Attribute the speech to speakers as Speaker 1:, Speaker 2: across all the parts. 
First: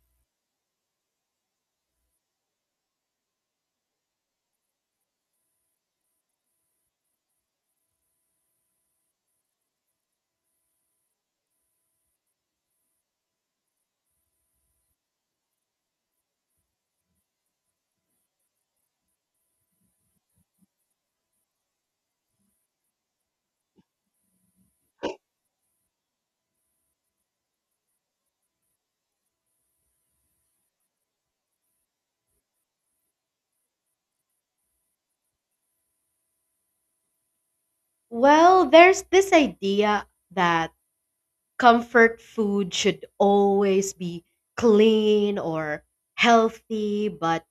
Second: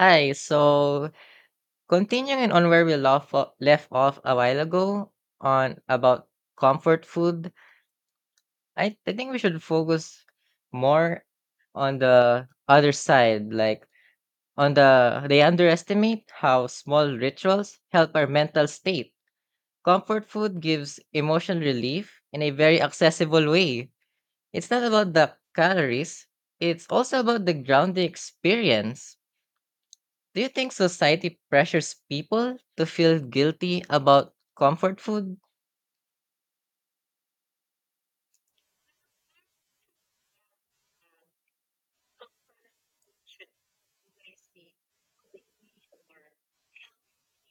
Speaker 1: Hi, so continuing on where we left off a while ago on about comfort food, I think we should focus more on the other side, like on the they underestimate how small rituals help our mental state. Comfort food gives emotional relief in a very accessible way. It's not about the calories, it's also about the grounding experience. Do you think society pressures people to feel guilty about comfort food?
Speaker 2: Well, there's this idea that comfort food should always be clean or healthy, but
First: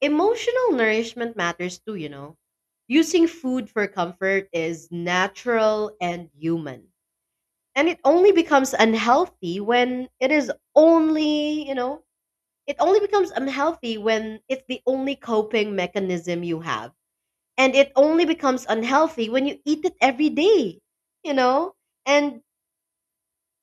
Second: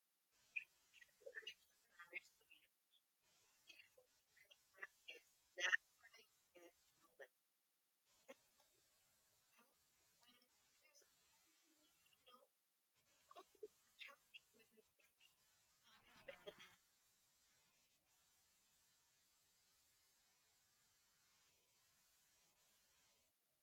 Speaker 2: emotional nourishment matters too. Using food for comfort is natural and human. And it only becomes unhealthy when it is only, you know, it only becomes unhealthy when it's the only coping mechanism you have, and it only becomes unhealthy when you eat it every day you know and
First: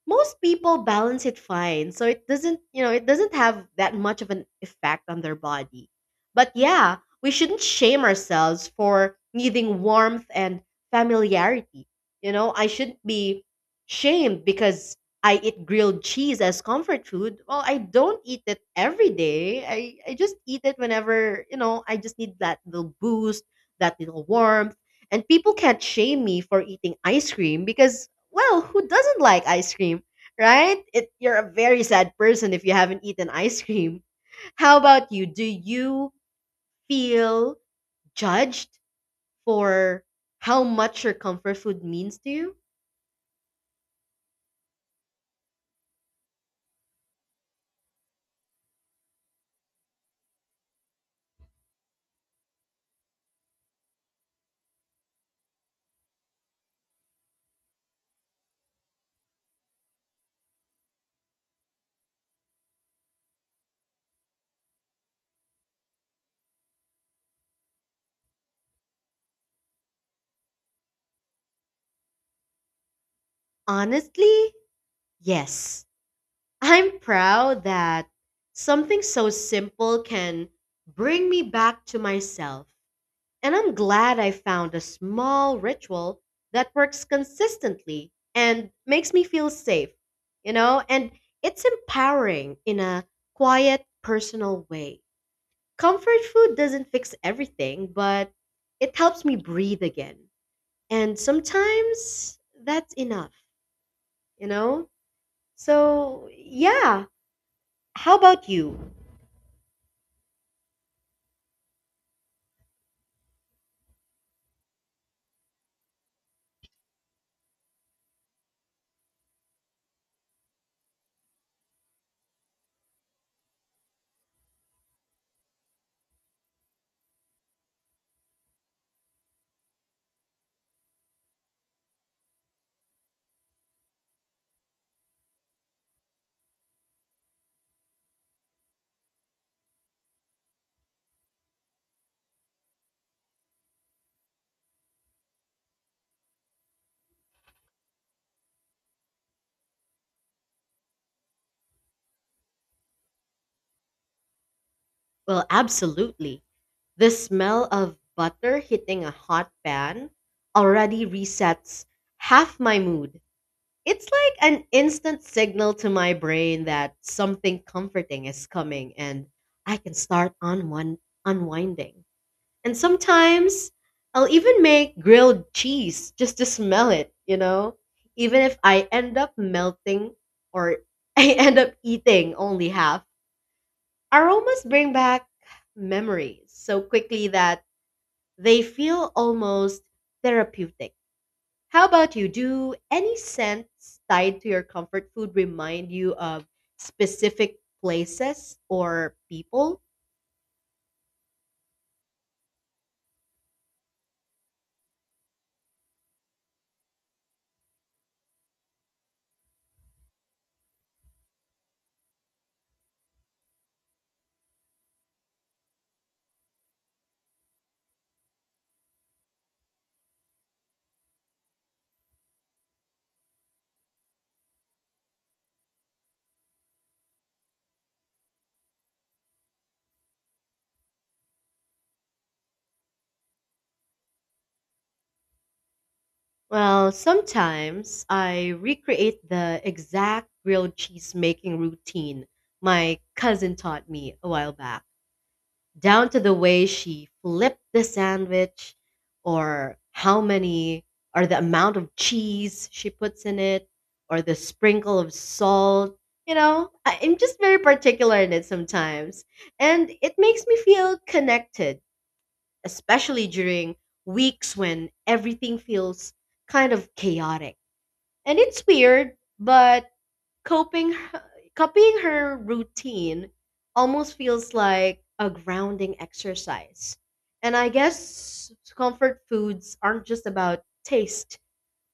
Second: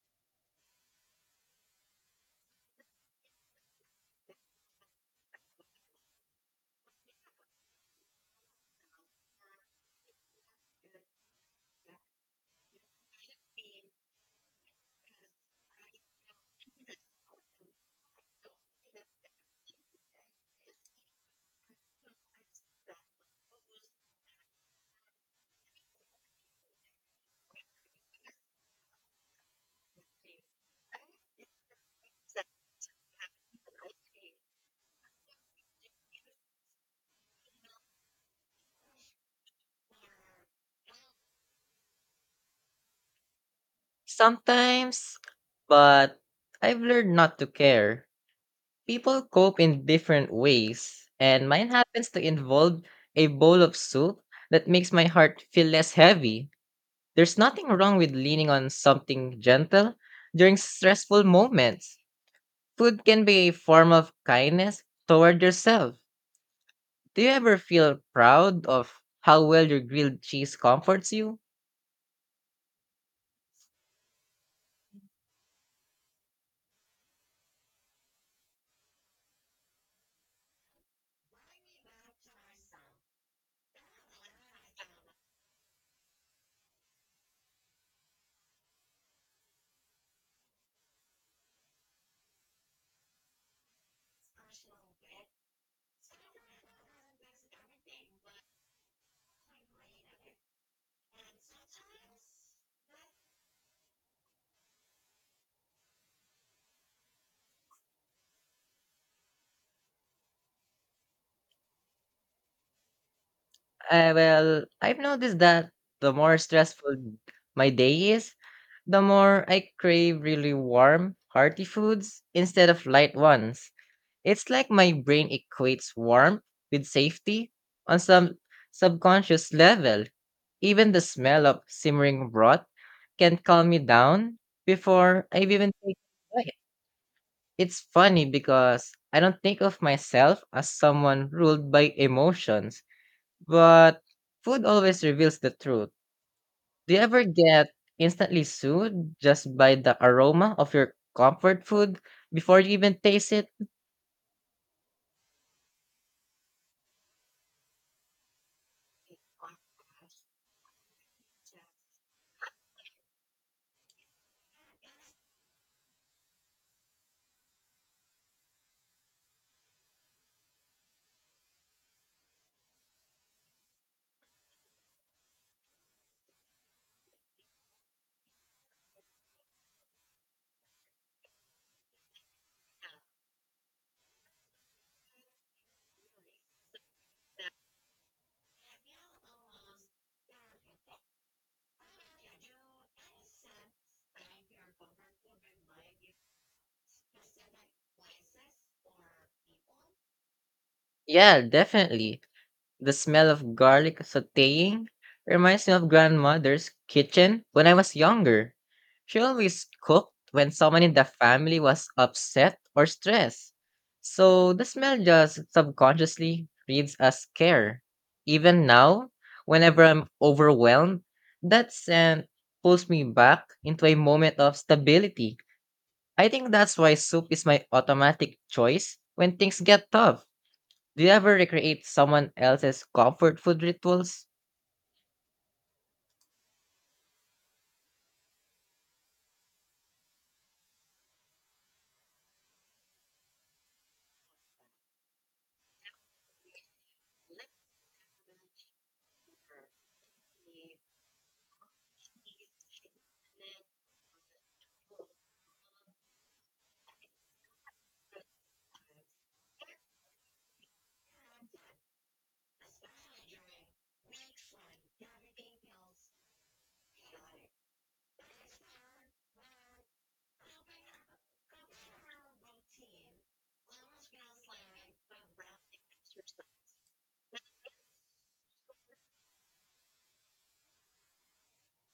Speaker 2: most people balance it fine, so it doesn't have that much of an effect on their body. But yeah, we shouldn't shame ourselves for needing warmth and familiarity. I shouldn't be shamed because I eat grilled cheese as comfort food. Well, I don't eat it every day. I just eat it whenever I just need that little boost, that little warmth. And people can't shame me for eating ice cream because, well, who doesn't like ice cream, right? You're a very sad person if you haven't eaten ice cream. How about you? Do you feel judged for how much your comfort food means to you?
Speaker 1: Sometimes, but I've learned not to care. People cope in different ways, and mine happens to involve a bowl of soup that makes my heart feel less heavy. There's nothing wrong with leaning on something gentle during stressful moments. Food can be a form of kindness toward yourself. Do you ever feel proud of how well your grilled cheese comforts you?
Speaker 2: Honestly, yes. I'm proud that something so simple can bring me back to myself. And I'm glad I found a small ritual that works consistently and makes me feel safe, you know? And it's empowering in a quiet, personal way. Comfort food doesn't fix everything, but it helps me breathe again. And sometimes that's enough, you know? So, yeah. How about you?
Speaker 1: Well, I've noticed that the more stressful my day is, the more I crave really warm, hearty foods instead of light ones. It's like my brain equates warmth with safety on some subconscious level. Even the smell of simmering broth can calm me down before I've even taken a bite. It's funny because I don't think of myself as someone ruled by emotions, but food always reveals the truth. Do you ever get instantly soothed just by the aroma of your comfort food before you even taste it?
Speaker 2: Well, absolutely. The smell of butter hitting a hot pan already resets half my mood. It's like an instant signal to my brain that something comforting is coming, and I can start on one unwinding. And sometimes I'll even make grilled cheese just to smell it, you know? Even if I end up melting or I end up eating only half. Aromas bring back memories so quickly that they feel almost therapeutic. How about you? Do any scents tied to your comfort food remind you of specific places or people?
Speaker 1: Yeah, definitely. The smell of garlic sautéing reminds me of grandmother's kitchen when I was younger. She always cooked when someone in the family was upset or stressed. So the smell just subconsciously reads as care. Even now, whenever I'm overwhelmed, that scent pulls me back into a moment of stability. I think that's why soup is my automatic choice when things get tough. Do you ever recreate someone else's comfort food rituals?
Speaker 2: Well, sometimes I recreate the exact grilled cheese making routine my cousin taught me a while back, down to the way she flipped the sandwich or how many or the amount of cheese she puts in it or the sprinkle of salt, I'm just very particular in it sometimes. And it makes me feel connected, especially during weeks when everything feels kind of chaotic. And it's weird, but Coping copying her routine almost feels like a grounding exercise. And I guess comfort foods aren't just about taste.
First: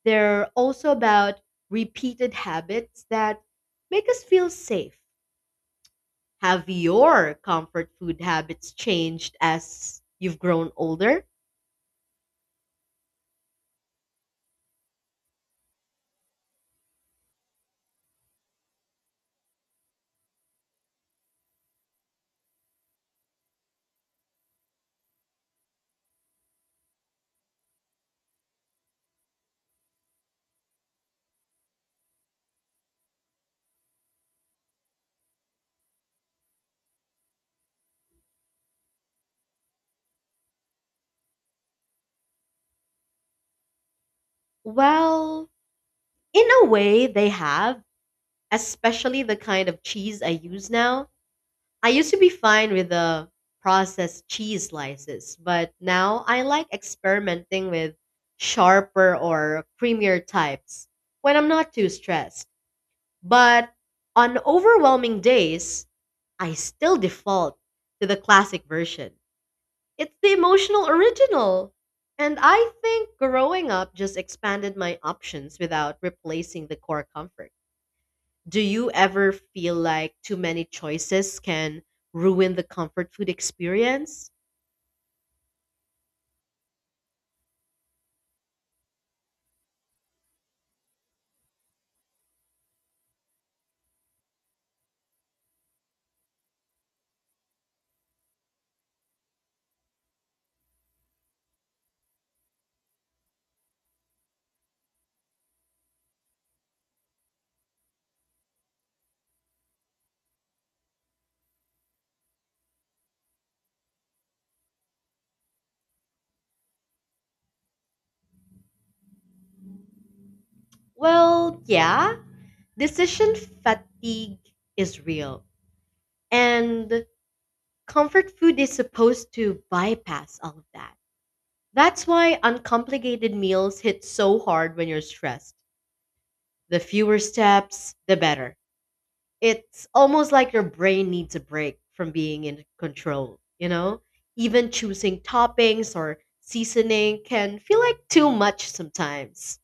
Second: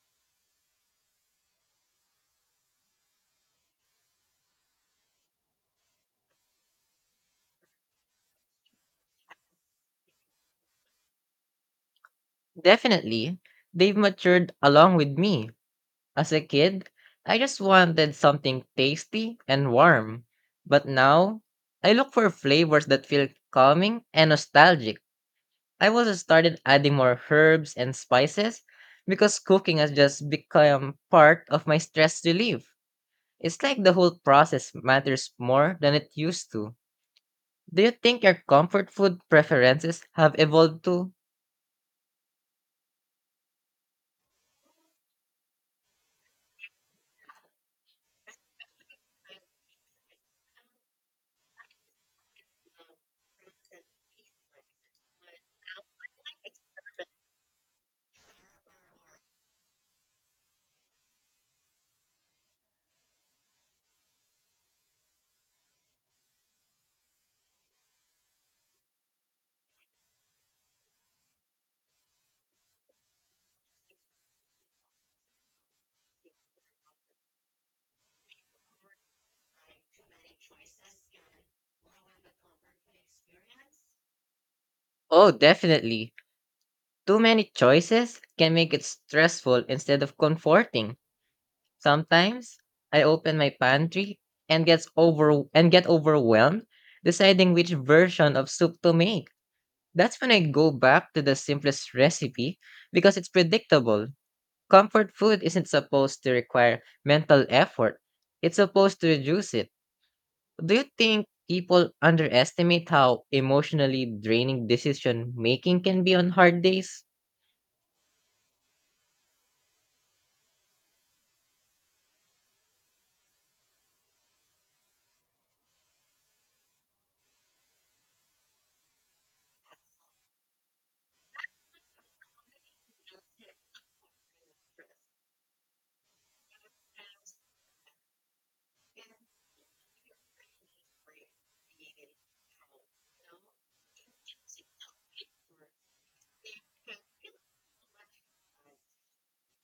Speaker 2: They're also about repeated habits that make us feel safe. Have your comfort food habits changed as you've grown older?
Speaker 1: Definitely. They've matured along with me. As a kid, I just wanted something tasty and warm. But now, I look for flavors that feel calming and nostalgic. I also started adding more herbs and spices because cooking has just become part of my stress relief. It's like the whole process matters more than it used to. Do you think your comfort food preferences have evolved too?
Speaker 2: Well, in a way they have, especially the kind of cheese I use now. I used to be fine with the processed cheese slices, but now I like experimenting with sharper or creamier types when I'm not too stressed. But on overwhelming days, I still default to the classic version. It's the emotional original. And I think growing up just expanded my options without replacing the core comfort. Do you ever feel like too many choices can ruin the comfort food experience?
Speaker 1: Oh, definitely. Too many choices can make it stressful instead of comforting. Sometimes I open my pantry and get overwhelmed deciding which version of soup to make. That's when I go back to the simplest recipe because it's predictable. Comfort food isn't supposed to require mental effort. It's supposed to reduce it. Do you think people underestimate how emotionally draining decision making can be on hard days?
Speaker 2: Well, yeah, decision fatigue is real. And comfort food is supposed to bypass all of that. That's why uncomplicated meals hit so hard when you're stressed. The fewer steps, the better. It's almost like your brain needs a break from being in control, you know? Even choosing toppings or seasoning can feel like too much sometimes.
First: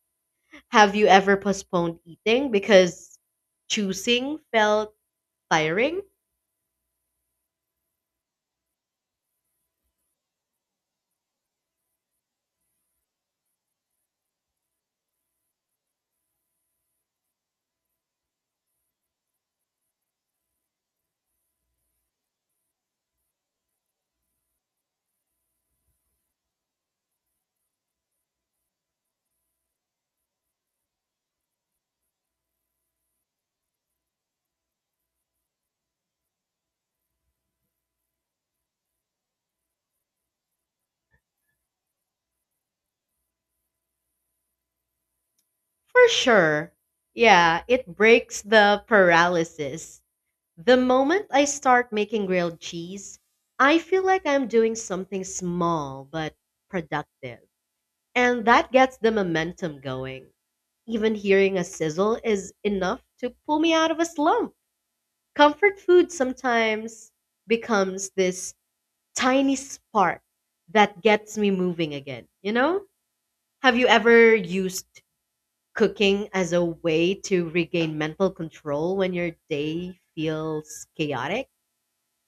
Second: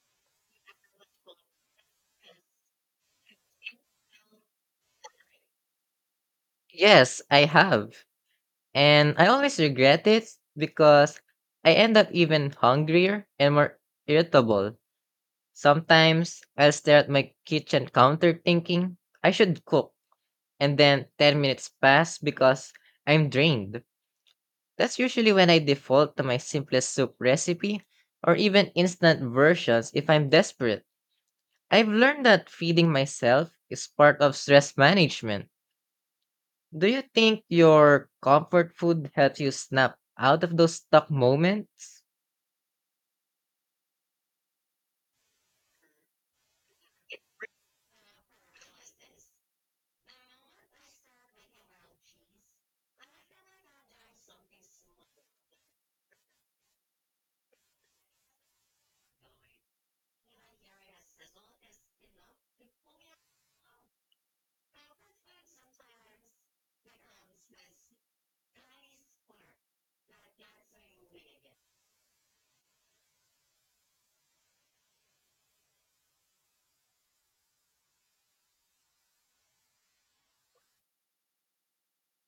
Speaker 2: Have you ever postponed eating because choosing felt tiring?
Speaker 1: Yes, I have. And I always regret it because I end up even hungrier and more irritable. Sometimes I'll stare at my kitchen counter thinking I should cook, and then 10 minutes pass because I'm drained. That's usually when I default to my simplest soup recipe or even instant versions if I'm desperate. I've learned that feeding myself is part of stress management. Do you think your comfort food helps you snap out of those stuck moments?
Speaker 2: For sure. Yeah, it breaks the paralysis. The moment I start making grilled cheese, I feel like I'm doing something small but productive. And that gets the momentum going. Even hearing a sizzle is enough to pull me out of a slump. Comfort food sometimes becomes this tiny spark that gets me moving again, you know? Have you ever used cooking as a way to regain mental control when your day feels chaotic?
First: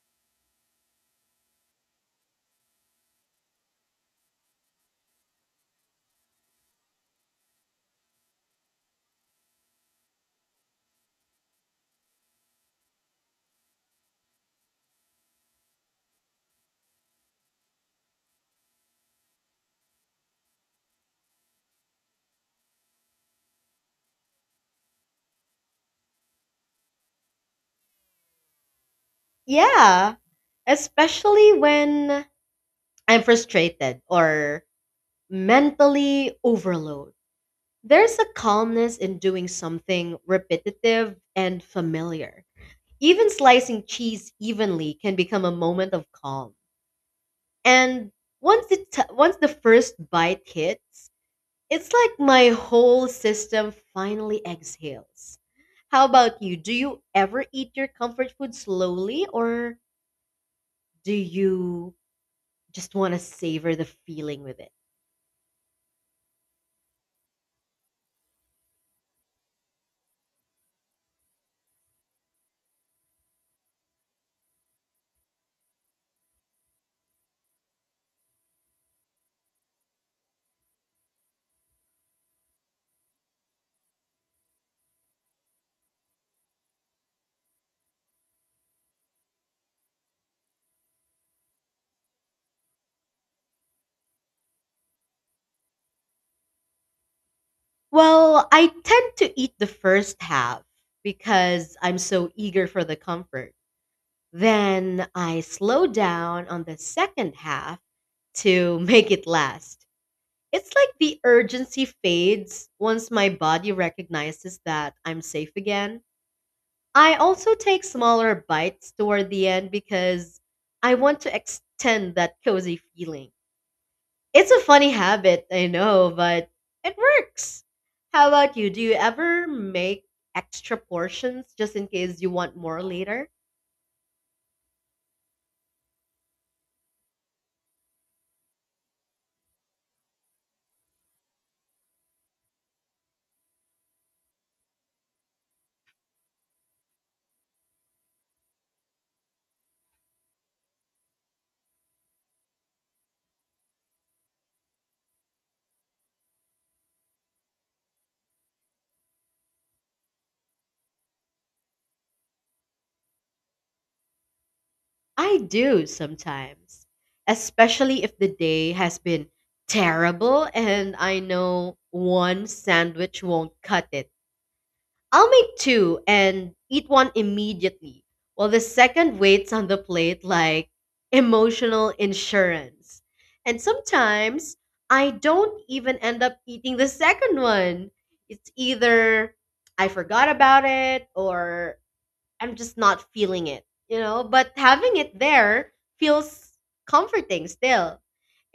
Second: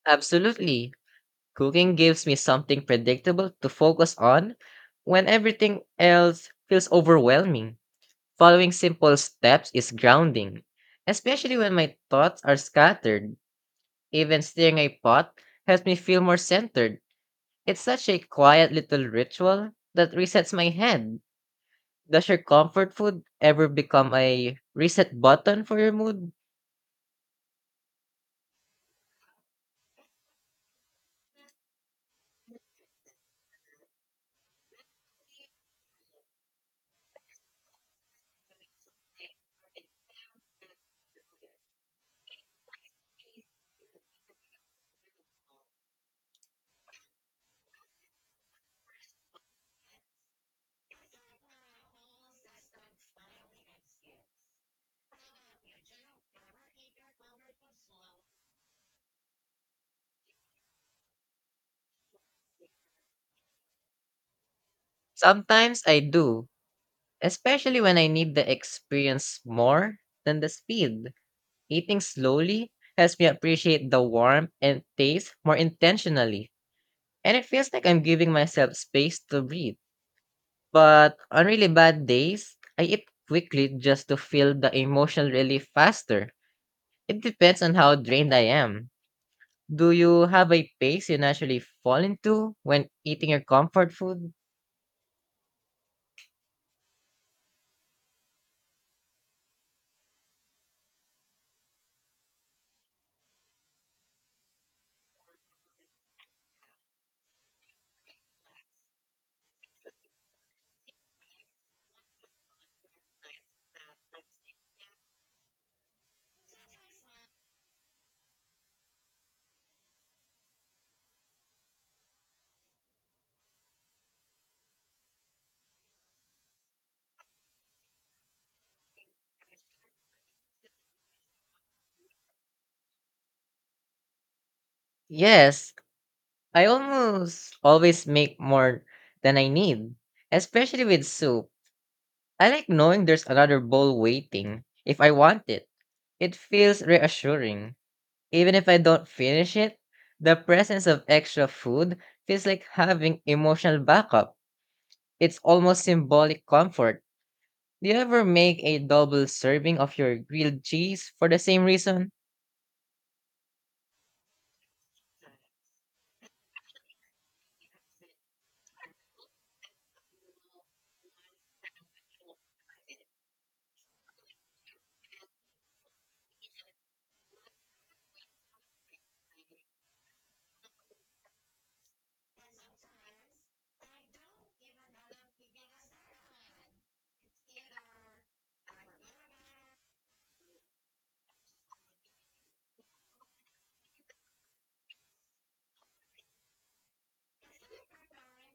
Speaker 1: Absolutely. Cooking gives me something predictable to focus on when everything else feels overwhelming. Following simple steps is grounding, especially when my thoughts are scattered. Even stirring a pot helps me feel more centered. It's such a quiet little ritual that resets my head. Does your comfort food ever become a reset button for your mood?
Speaker 2: Yeah, especially when I'm frustrated or mentally overloaded. There's a calmness in doing something repetitive and familiar. Even slicing cheese evenly can become a moment of calm. And once the first bite hits, it's like my whole system finally exhales. How about you? Do you ever eat your comfort food slowly, or do you just want to savor the feeling with it?
Speaker 1: Sometimes I do, especially when I need the experience more than the speed. Eating slowly helps me appreciate the warmth and taste more intentionally, and it feels like I'm giving myself space to breathe. But on really bad days, I eat quickly just to feel the emotional relief faster. It depends on how drained I am. Do you have a pace you naturally fall into when eating your comfort food?
Speaker 2: Well, I tend to eat the first half because I'm so eager for the comfort. Then I slow down on the second half to make it last. It's like the urgency fades once my body recognizes that I'm safe again. I also take smaller bites toward the end because I want to extend that cozy feeling. It's a funny habit, I know, but it works. How about you? Do you ever make extra portions just in case you want more later?
Speaker 1: Yes, I almost always make more than I need, especially with soup. I like knowing there's another bowl waiting if I want it. It feels reassuring. Even if I don't finish it, the presence of extra food feels like having emotional backup. It's almost symbolic comfort. Do you ever make a double serving of your grilled cheese for the same reason?
Speaker 2: I do sometimes, especially if the day has been terrible and I know one sandwich won't cut it. I'll make two and eat one immediately, while the second waits on the plate like emotional insurance. And sometimes I don't even end up eating the second one. It's either I forgot about it or I'm just not feeling it, you know? But having it there feels comforting still.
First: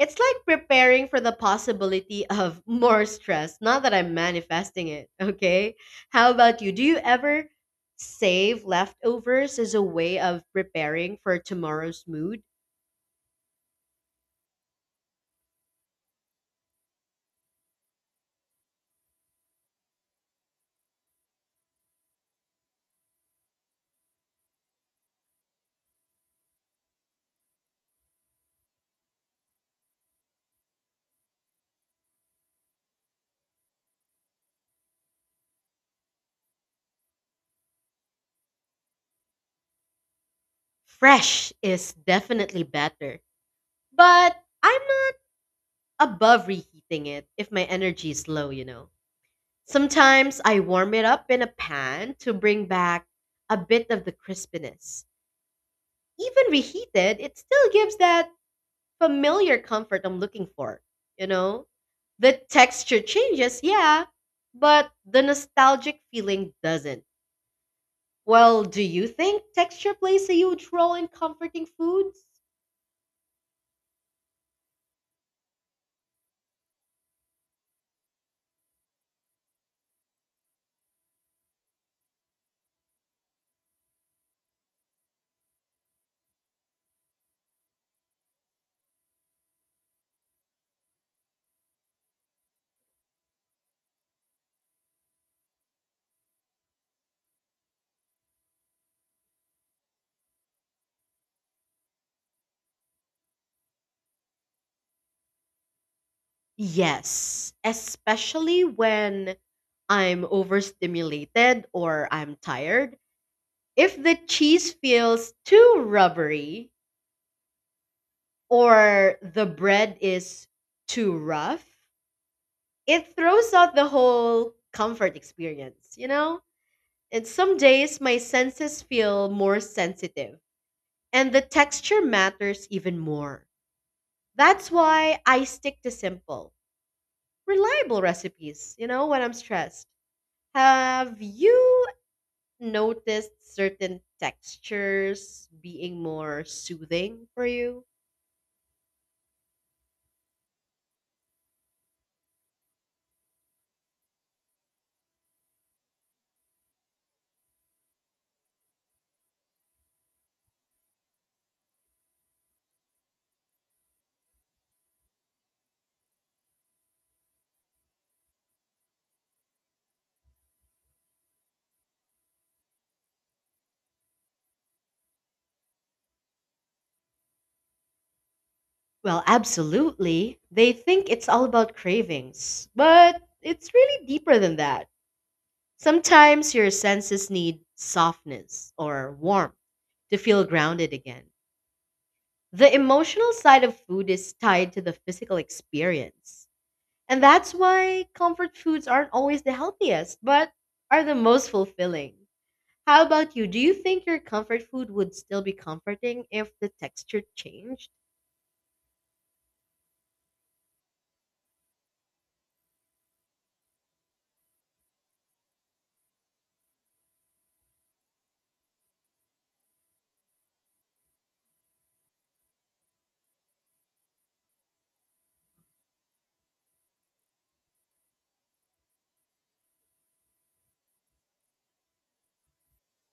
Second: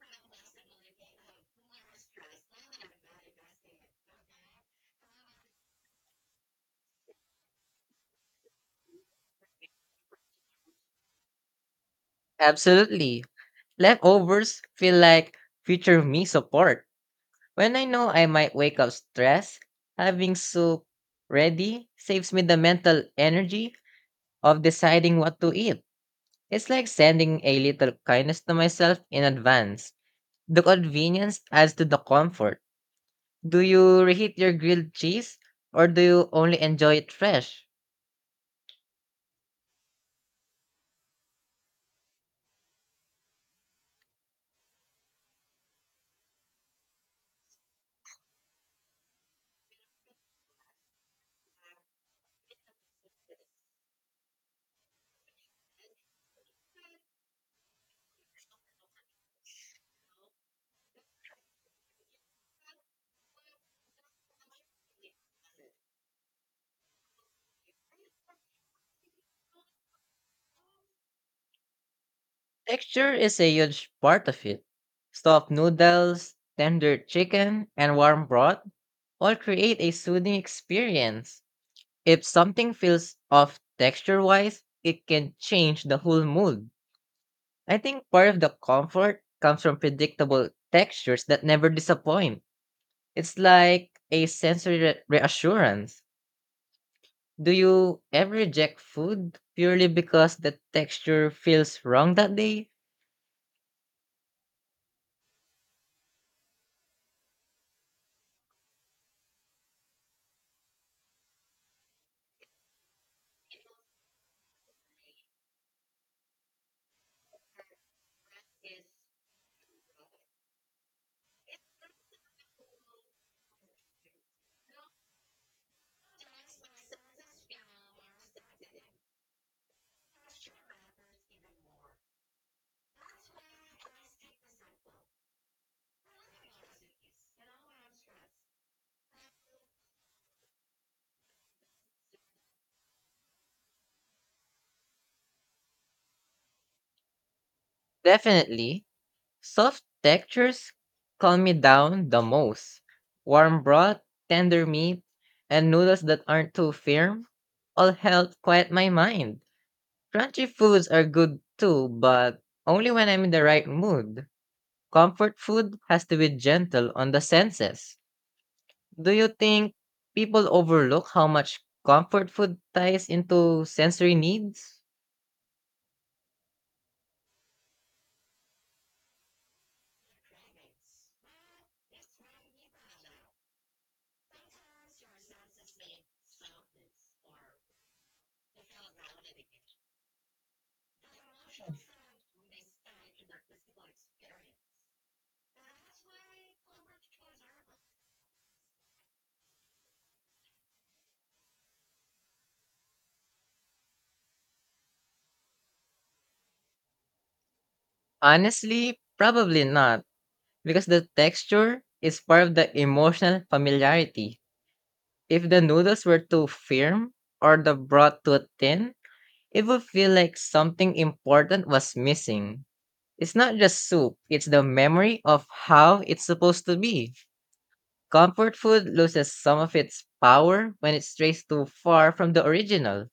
Speaker 2: It's like preparing for the possibility of more stress, not that I'm manifesting it, okay? How about you? Do you ever save leftovers as a way of preparing for tomorrow's mood?
Speaker 1: Absolutely. Leftovers feel like future me support. When I know I might wake up stressed, having soup ready saves me the mental energy of deciding what to eat. It's like sending a little kindness to myself in advance. The convenience adds to the comfort. Do you reheat your grilled cheese or do you only enjoy it fresh?
Speaker 2: Fresh is definitely better, but I'm not above reheating it if my energy is low, you know? Sometimes I warm it up in a pan to bring back a bit of the crispiness. Even reheated, it still gives that familiar comfort I'm looking for, you know? The texture changes, yeah, but the nostalgic feeling doesn't. Well, do you think texture plays a huge role in comforting foods?
Speaker 1: Texture is a huge part of it. Soft noodles, tender chicken, and warm broth all create a soothing experience. If something feels off texture wise, it can change the whole mood. I think part of the comfort comes from predictable textures that never disappoint. It's like a sensory reassurance. Do you ever reject food purely because the texture feels wrong that day?
Speaker 2: Yes, especially when I'm overstimulated or I'm tired. If the cheese feels too rubbery or the bread is too rough, it throws out the whole comfort experience, you know? And some days my senses feel more sensitive and the texture matters even more. That's why I stick to simple, reliable recipes, when I'm stressed. Have you noticed certain textures being more soothing for you?
Speaker 1: Definitely. Soft textures calm me down the most. Warm broth, tender meat, and noodles that aren't too firm all help quiet my mind. Crunchy foods are good too, but only when I'm in the right mood. Comfort food has to be gentle on the senses. Do you think people overlook how much comfort food ties into sensory needs?
Speaker 2: Well, absolutely. They think it's all about cravings, but it's really deeper than that. Sometimes your senses need softness or warmth to feel grounded again. The emotional side of food is tied to the physical experience. And that's why comfort foods aren't always the healthiest, but are the most fulfilling. How about you? Do you think your comfort food would still be comforting if the texture changed?
Speaker 1: Honestly, probably not. Because the texture is part of the emotional familiarity. If the noodles were too firm or the broth too thin, it would feel like something important was missing. It's not just soup, it's the memory of how it's supposed to be. Comfort food loses some of its power when it strays too far from the original.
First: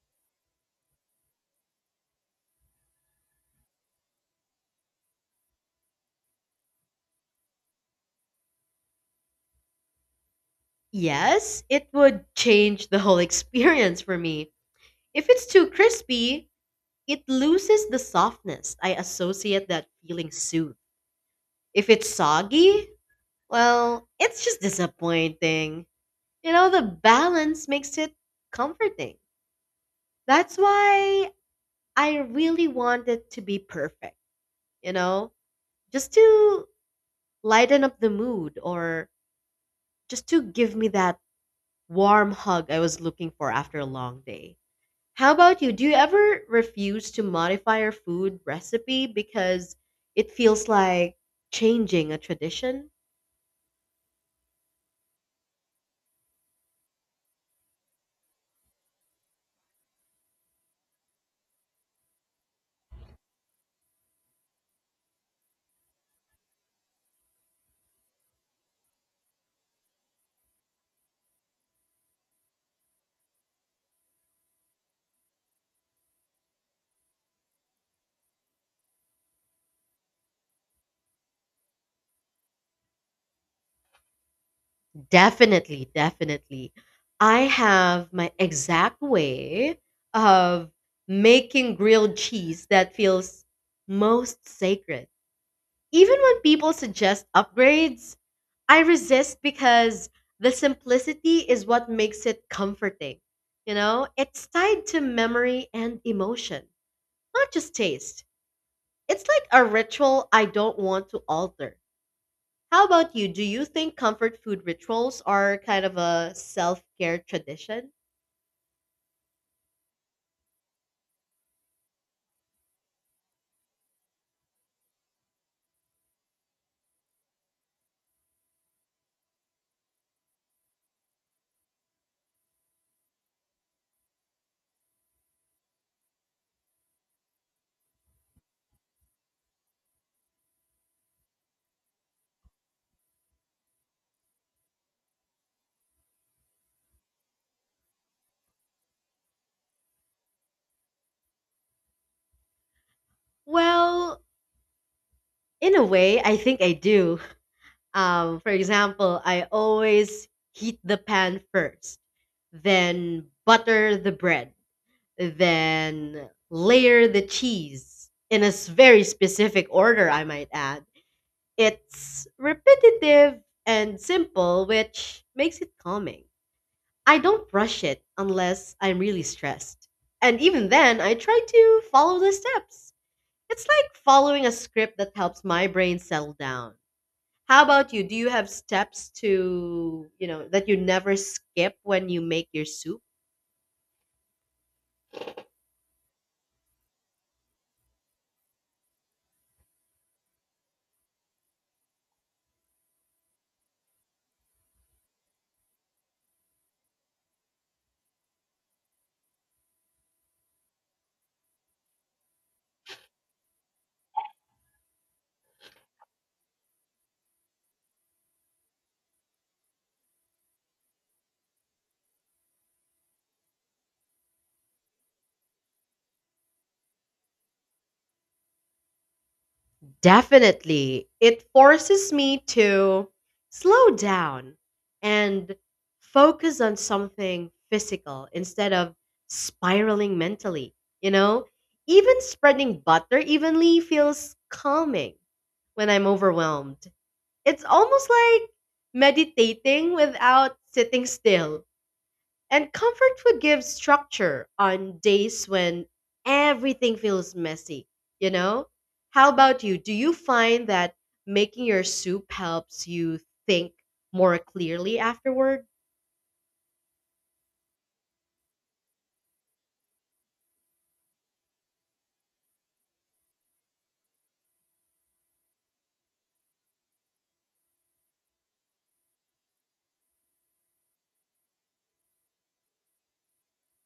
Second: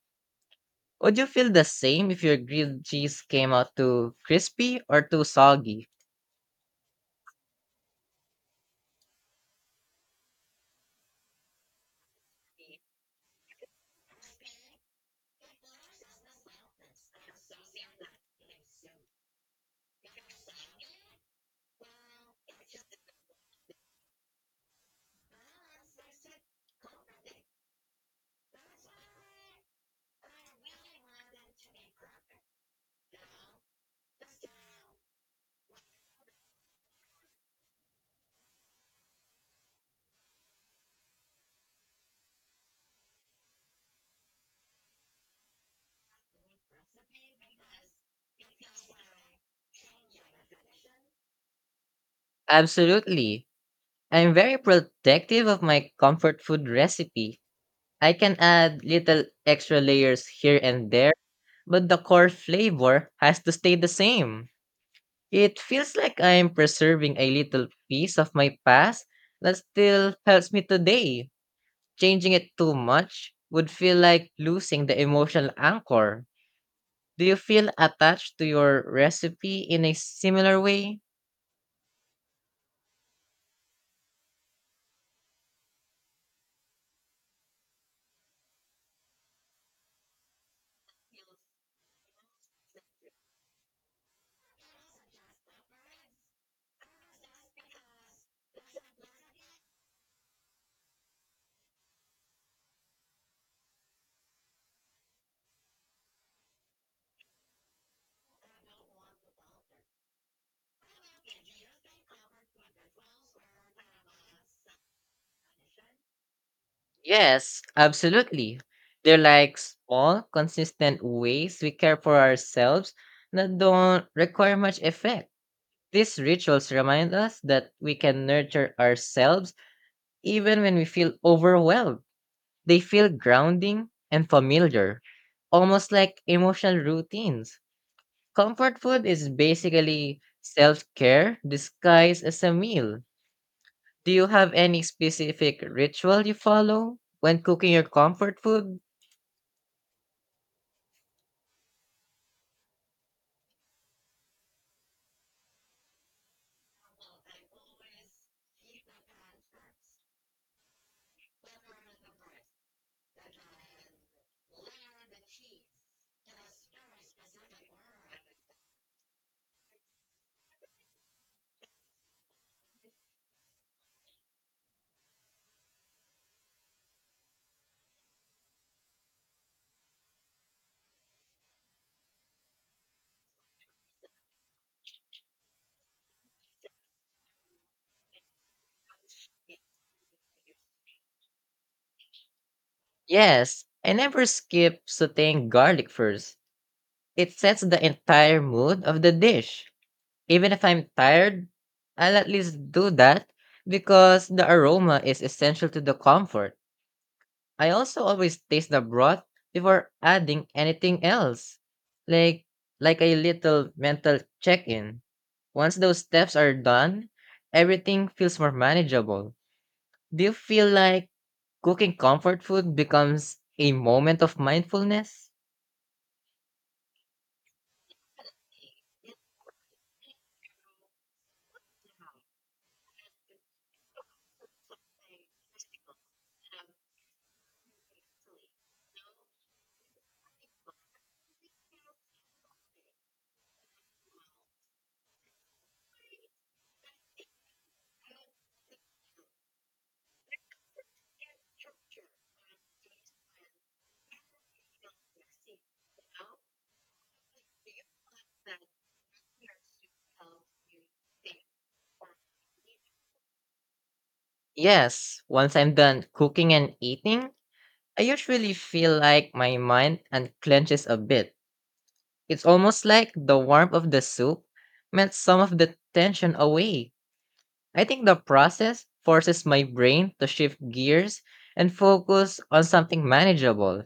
Speaker 1: Would you feel the same if your grilled cheese came out too crispy or too soggy?
Speaker 2: Yes, it would change the whole experience for me. If it's too crispy, it loses the softness. I associate that feeling soothe. If it's soggy, well, it's just disappointing. The balance makes it comforting. That's why I really want it to be perfect, you know, just to lighten up the mood or just to give me that warm hug I was looking for after a long day. How about you? Do you ever refuse to modify your food recipe because it feels like changing a tradition?
Speaker 1: Absolutely. I'm very protective of my comfort food recipe. I can add little extra layers here and there, but the core flavor has to stay the same. It feels like I'm preserving a little piece of my past that still helps me today. Changing it too much would feel like losing the emotional anchor. Do you feel attached to your recipe in a similar way?
Speaker 2: Definitely, definitely. I have my exact way of making grilled cheese that feels most sacred. Even when people suggest upgrades, I resist because the simplicity is what makes it comforting. It's tied to memory and emotion, not just taste. It's like a ritual I don't want to alter. How about you? Do you think comfort food rituals are kind of a self care
Speaker 1: Yes,
Speaker 2: tradition?
Speaker 1: absolutely. They're like small, consistent ways we care for ourselves that don't require much effect. These rituals remind us that we can nurture ourselves even when we feel overwhelmed. They feel grounding and familiar, almost like emotional routines. Comfort food is basically self care disguised as a meal. Do you have any specific ritual you follow when cooking your comfort food?
Speaker 2: Well, in a way, I think I do. For example, I always heat the pan first, then butter the bread, then layer the cheese in a very specific order, I might add. It's repetitive and simple, which makes it calming. I don't rush it unless I'm really stressed. And even then, I try to follow the steps. It's like following a script that helps my brain settle down. How about you? Do you have steps to, that you never skip when you make your soup?
Speaker 1: Yes, I never skip sauteing garlic first. It sets the entire mood of the dish. Even if I'm tired, I'll at least do that because the aroma is essential to the comfort. I also always taste the broth before adding anything else. Like like a little mental check-in. Once those steps are done, everything feels more manageable. Do you feel like cooking comfort food becomes a moment of mindfulness?
Speaker 2: Definitely. It forces me to slow down and focus on something physical instead of spiraling mentally. You know, even spreading butter evenly feels calming when I'm overwhelmed. It's almost like meditating without sitting still. And comfort food gives structure on days when everything feels messy, you know? How about you? Do you find that making your soup helps you think more clearly
Speaker 1: Yes, once
Speaker 2: afterward?
Speaker 1: I'm done cooking and eating, I usually feel like my mind unclenches a bit. It's almost like the warmth of the soup meant some of the tension away. I think the process forces my brain to shift gears and focus on something manageable.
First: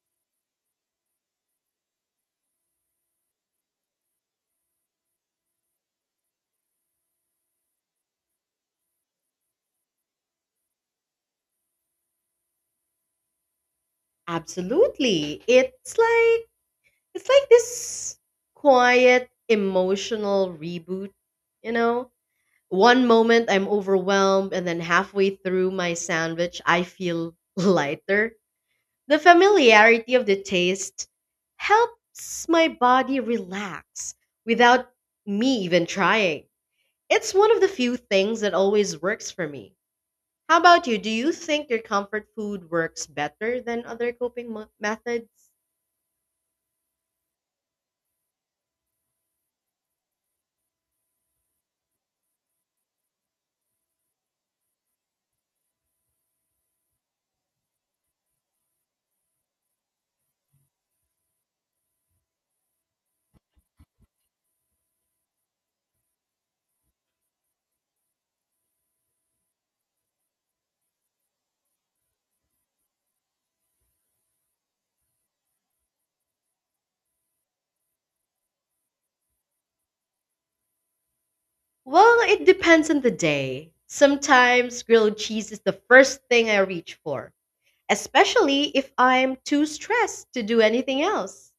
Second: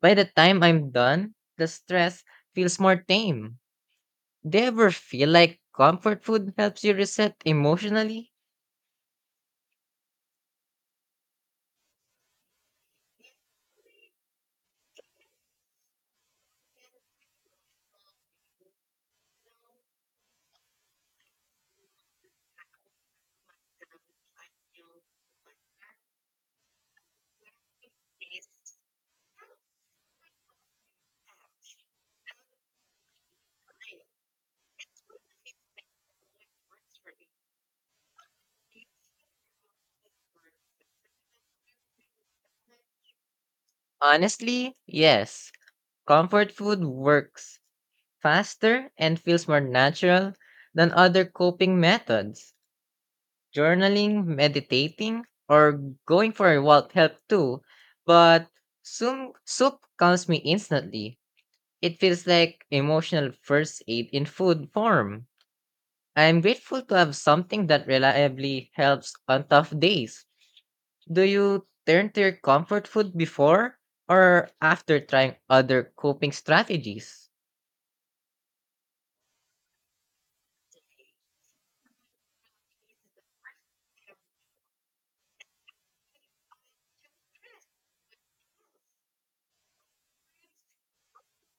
Speaker 1: By the time I'm done, the stress feels more tame. Do you ever feel like comfort food helps you reset emotionally?
Speaker 2: Absolutely. It's like this quiet emotional reboot, you know? One moment I'm overwhelmed, and then halfway through my sandwich I feel lighter. The familiarity of the taste helps my body relax without me even trying. It's one of the few things that always works for me. How about you? Do you think your comfort food works better than other coping
Speaker 1: Honestly, yes.
Speaker 2: methods?
Speaker 1: Comfort food works faster and feels more natural than other coping methods. Journaling, meditating, or going for a walk help too, but soup calms me instantly. It feels like emotional first aid in food form. I'm grateful to have something that reliably helps on tough days. Do you turn to your comfort food before or after trying other coping strategies?
Speaker 2: Well, it depends on the day. Sometimes grilled cheese is the first thing I reach for, especially if I'm too stressed to do anything else.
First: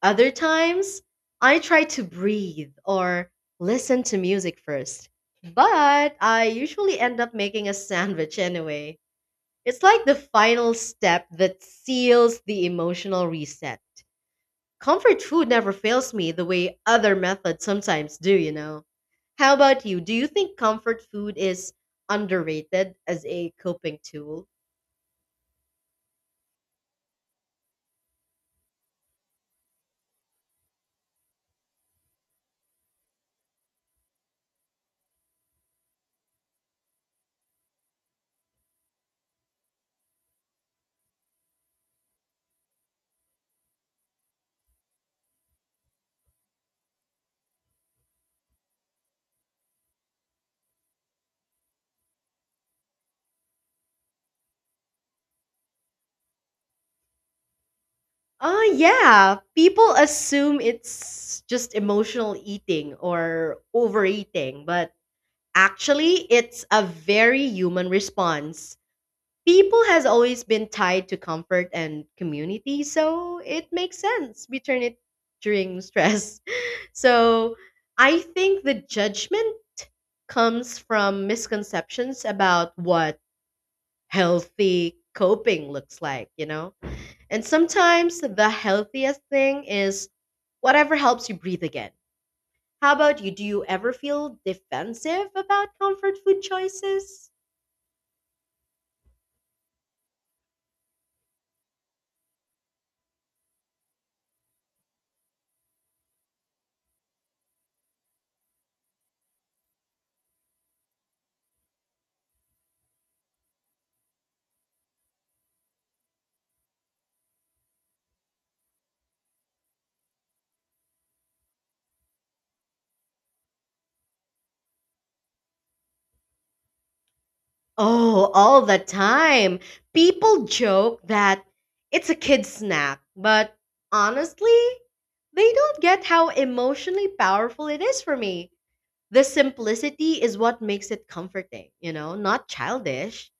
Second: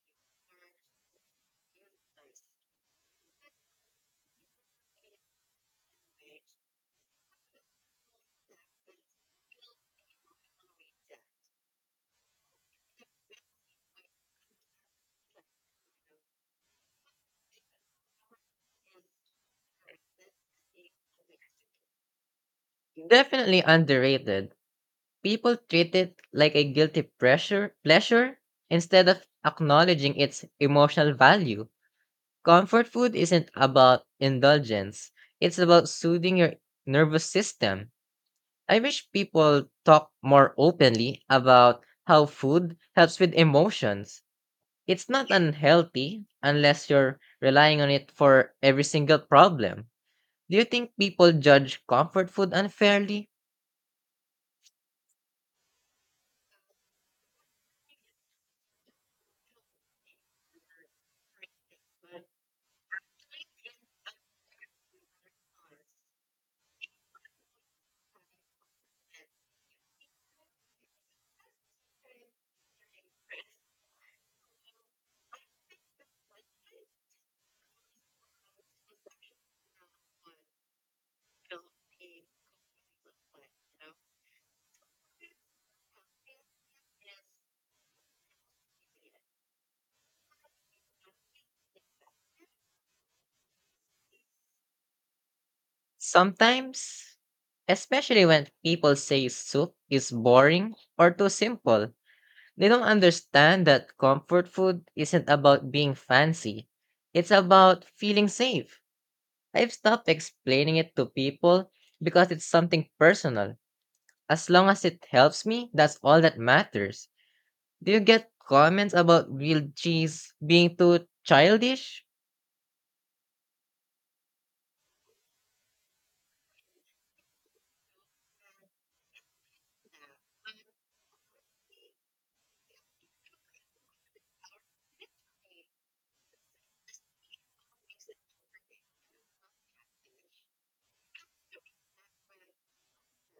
Speaker 2: Other times, I try to breathe or listen to music first. But I usually end up making a sandwich anyway. It's like the final step that seals the emotional reset. Comfort food never fails me the way other methods sometimes do. How about you? Do you think comfort food is underrated as a
Speaker 1: Definitely
Speaker 2: coping tool?
Speaker 1: underrated. People treat it like a guilty pressure pleasure instead of acknowledging its emotional value. Comfort food isn't about indulgence. It's about soothing your nervous system. I wish people talk more openly about how food helps with emotions. It's not unhealthy unless you're relying on it for every single problem. Do you think people judge comfort food unfairly?
Speaker 2: Oh yeah, people assume it's just emotional eating or overeating, but actually it's a very human response. People has always been tied to comfort and community, so it makes sense. We turn it during stress. So I think the judgment comes from misconceptions about what healthy coping looks like, you know? And sometimes the healthiest thing is whatever helps you breathe again. How about you? Do you ever feel defensive about comfort food
Speaker 1: Sometimes,
Speaker 2: choices?
Speaker 1: especially when people say soup is boring or too simple, they don't understand that comfort food isn't about being fancy. It's about feeling safe. I've stopped explaining it to people because it's something personal. As long as it helps me, that's all that matters. Do you get comments about grilled cheese being too childish?
Speaker 2: Oh, all the time. People joke that it's a kid snack, but honestly, they don't get how emotionally powerful it is for me. The simplicity is what makes it comforting, not childish.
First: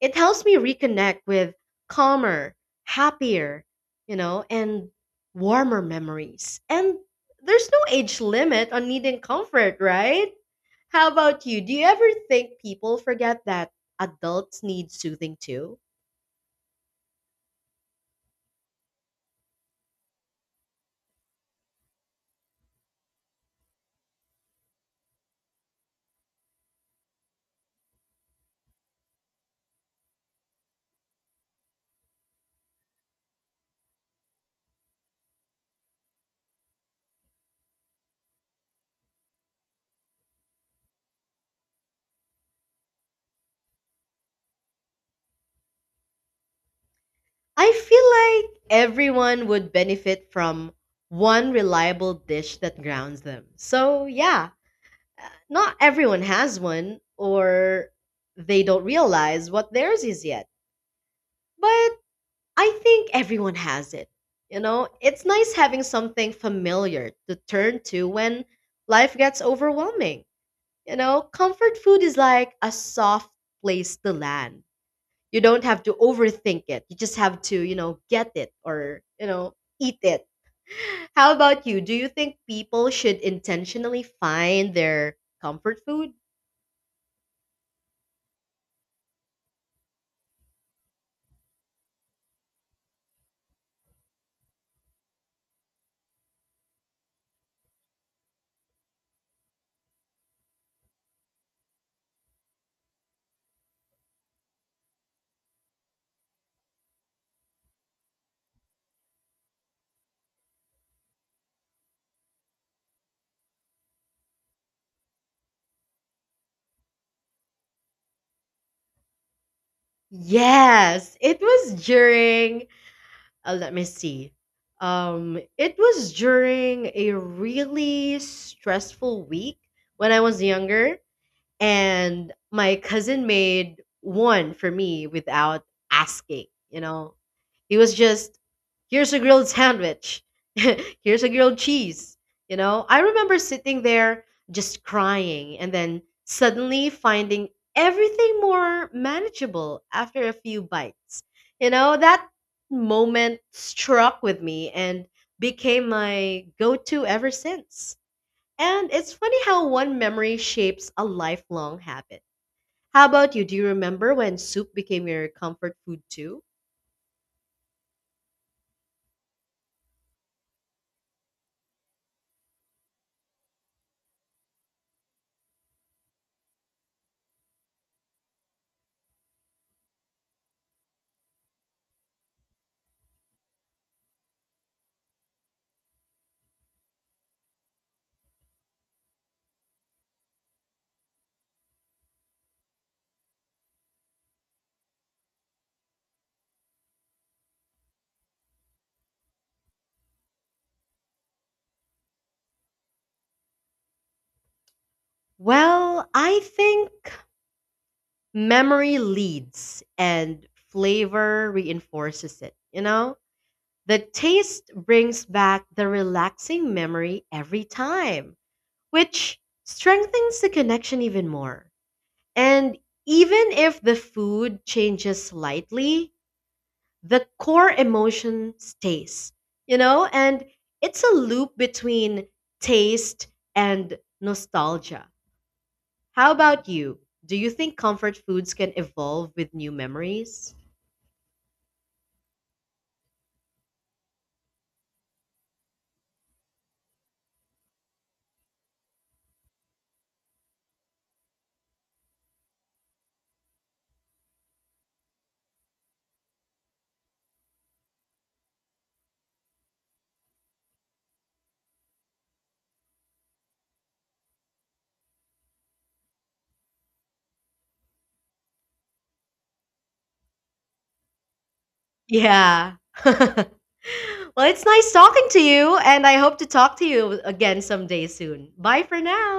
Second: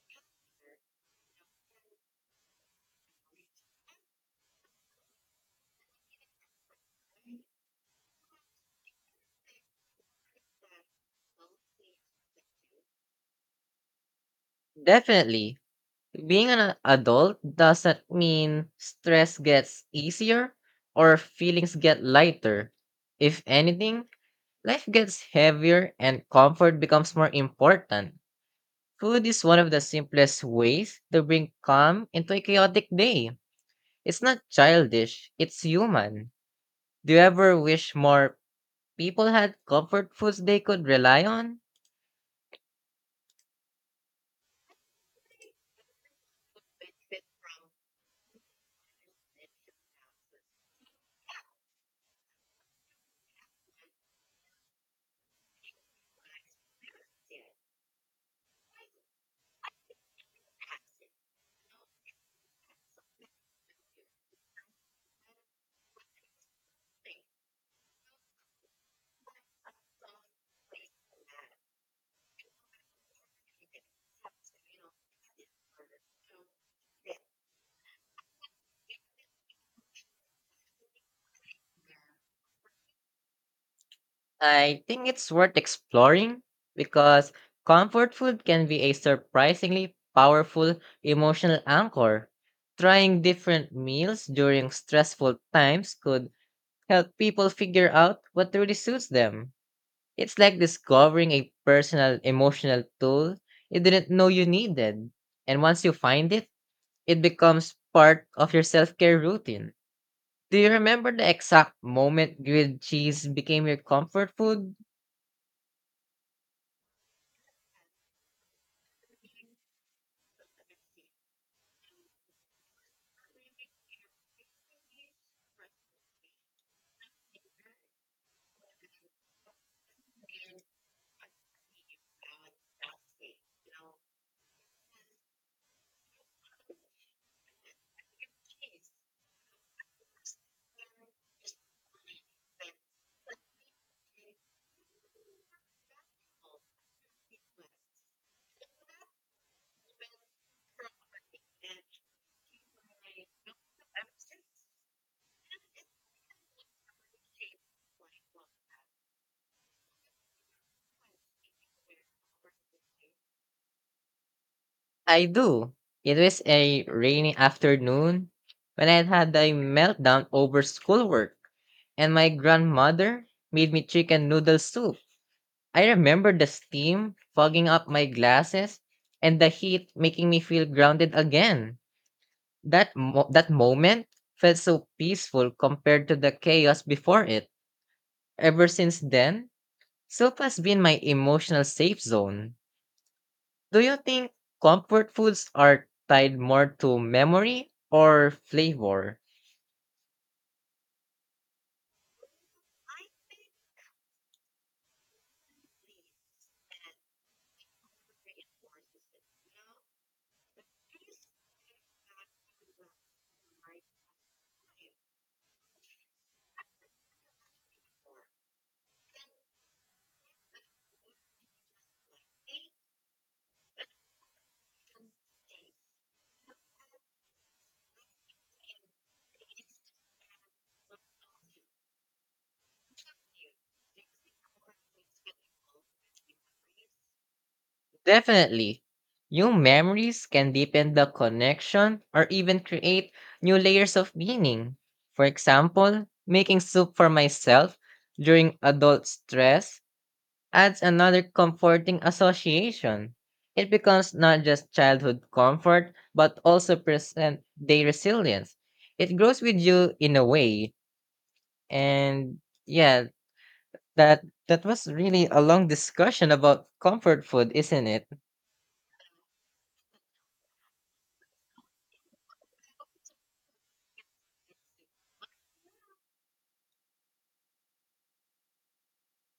Speaker 2: It helps me reconnect with calmer, happier, and warmer memories. And there's no age limit on needing comfort, right? How about you? Do you ever think people forget that adults need soothing
Speaker 1: Definitely.
Speaker 2: too?
Speaker 1: Being an adult doesn't mean stress gets easier or feelings get lighter. If anything, life gets heavier and comfort becomes more important. Food is one of the simplest ways to bring calm into a chaotic day. It's not childish, it's human. Do you ever wish more people had comfort foods they could rely on?
Speaker 2: I feel like everyone would benefit from one reliable dish that grounds them. So, yeah, not everyone has one, or they don't realize what theirs is yet. But I think everyone has it. It's nice having something familiar to turn to when life gets overwhelming. Comfort food is like a soft place to land. You don't have to overthink it. You just have to, get it, or, eat it. How about you? Do you think people should intentionally find
Speaker 1: I think
Speaker 2: their
Speaker 1: it's worth
Speaker 2: comfort food?
Speaker 1: exploring because comfort food can be a surprisingly powerful emotional anchor. Trying different meals during stressful times could help people figure out what really suits them. It's like discovering a personal emotional tool you didn't know you needed. And once you find it, it becomes part of your self care routine. Do you remember the exact moment grilled cheese became your comfort food?
Speaker 2: Yes, it was during let me see. It was during a really stressful week when I was younger, and my cousin made one for me without asking. He was just, here's a grilled sandwich, here's a grilled cheese. I remember sitting there just crying and then suddenly finding everything more manageable after a few bites. That moment struck with me and became my go to ever since. And it's funny how one memory shapes a lifelong habit. How about you? Do you remember when soup became
Speaker 1: I
Speaker 2: your
Speaker 1: do.
Speaker 2: comfort food
Speaker 1: It was
Speaker 2: too?
Speaker 1: a rainy afternoon when I had a meltdown over schoolwork, and my grandmother made me chicken noodle soup. I remember the steam fogging up my glasses and the heat making me feel grounded again. That moment felt so peaceful compared to the chaos before it. Ever since then, soup has been my emotional safe zone. Do you think comfort foods are tied more to memory or flavor?
Speaker 2: Well, I think memory leads and flavor reinforces it, you know? The taste brings back the relaxing memory every time, which strengthens the connection even more. And even if the food changes slightly, the core emotion stays, you know? And it's a loop between taste and nostalgia. How about you? Do you think comfort foods can
Speaker 1: Definitely.
Speaker 2: evolve
Speaker 1: New
Speaker 2: with new
Speaker 1: memories can
Speaker 2: memories?
Speaker 1: deepen the connection or even create new layers of meaning. For example, making soup for myself during adult stress adds another comforting association. It becomes not just childhood comfort, but also present day resilience. It grows with you in a way, and yeah, that was really a long discussion about comfort food, isn't it?
Speaker 2: Yeah. Well, it's nice talking to you, and I hope to talk to you again someday soon. Bye for now.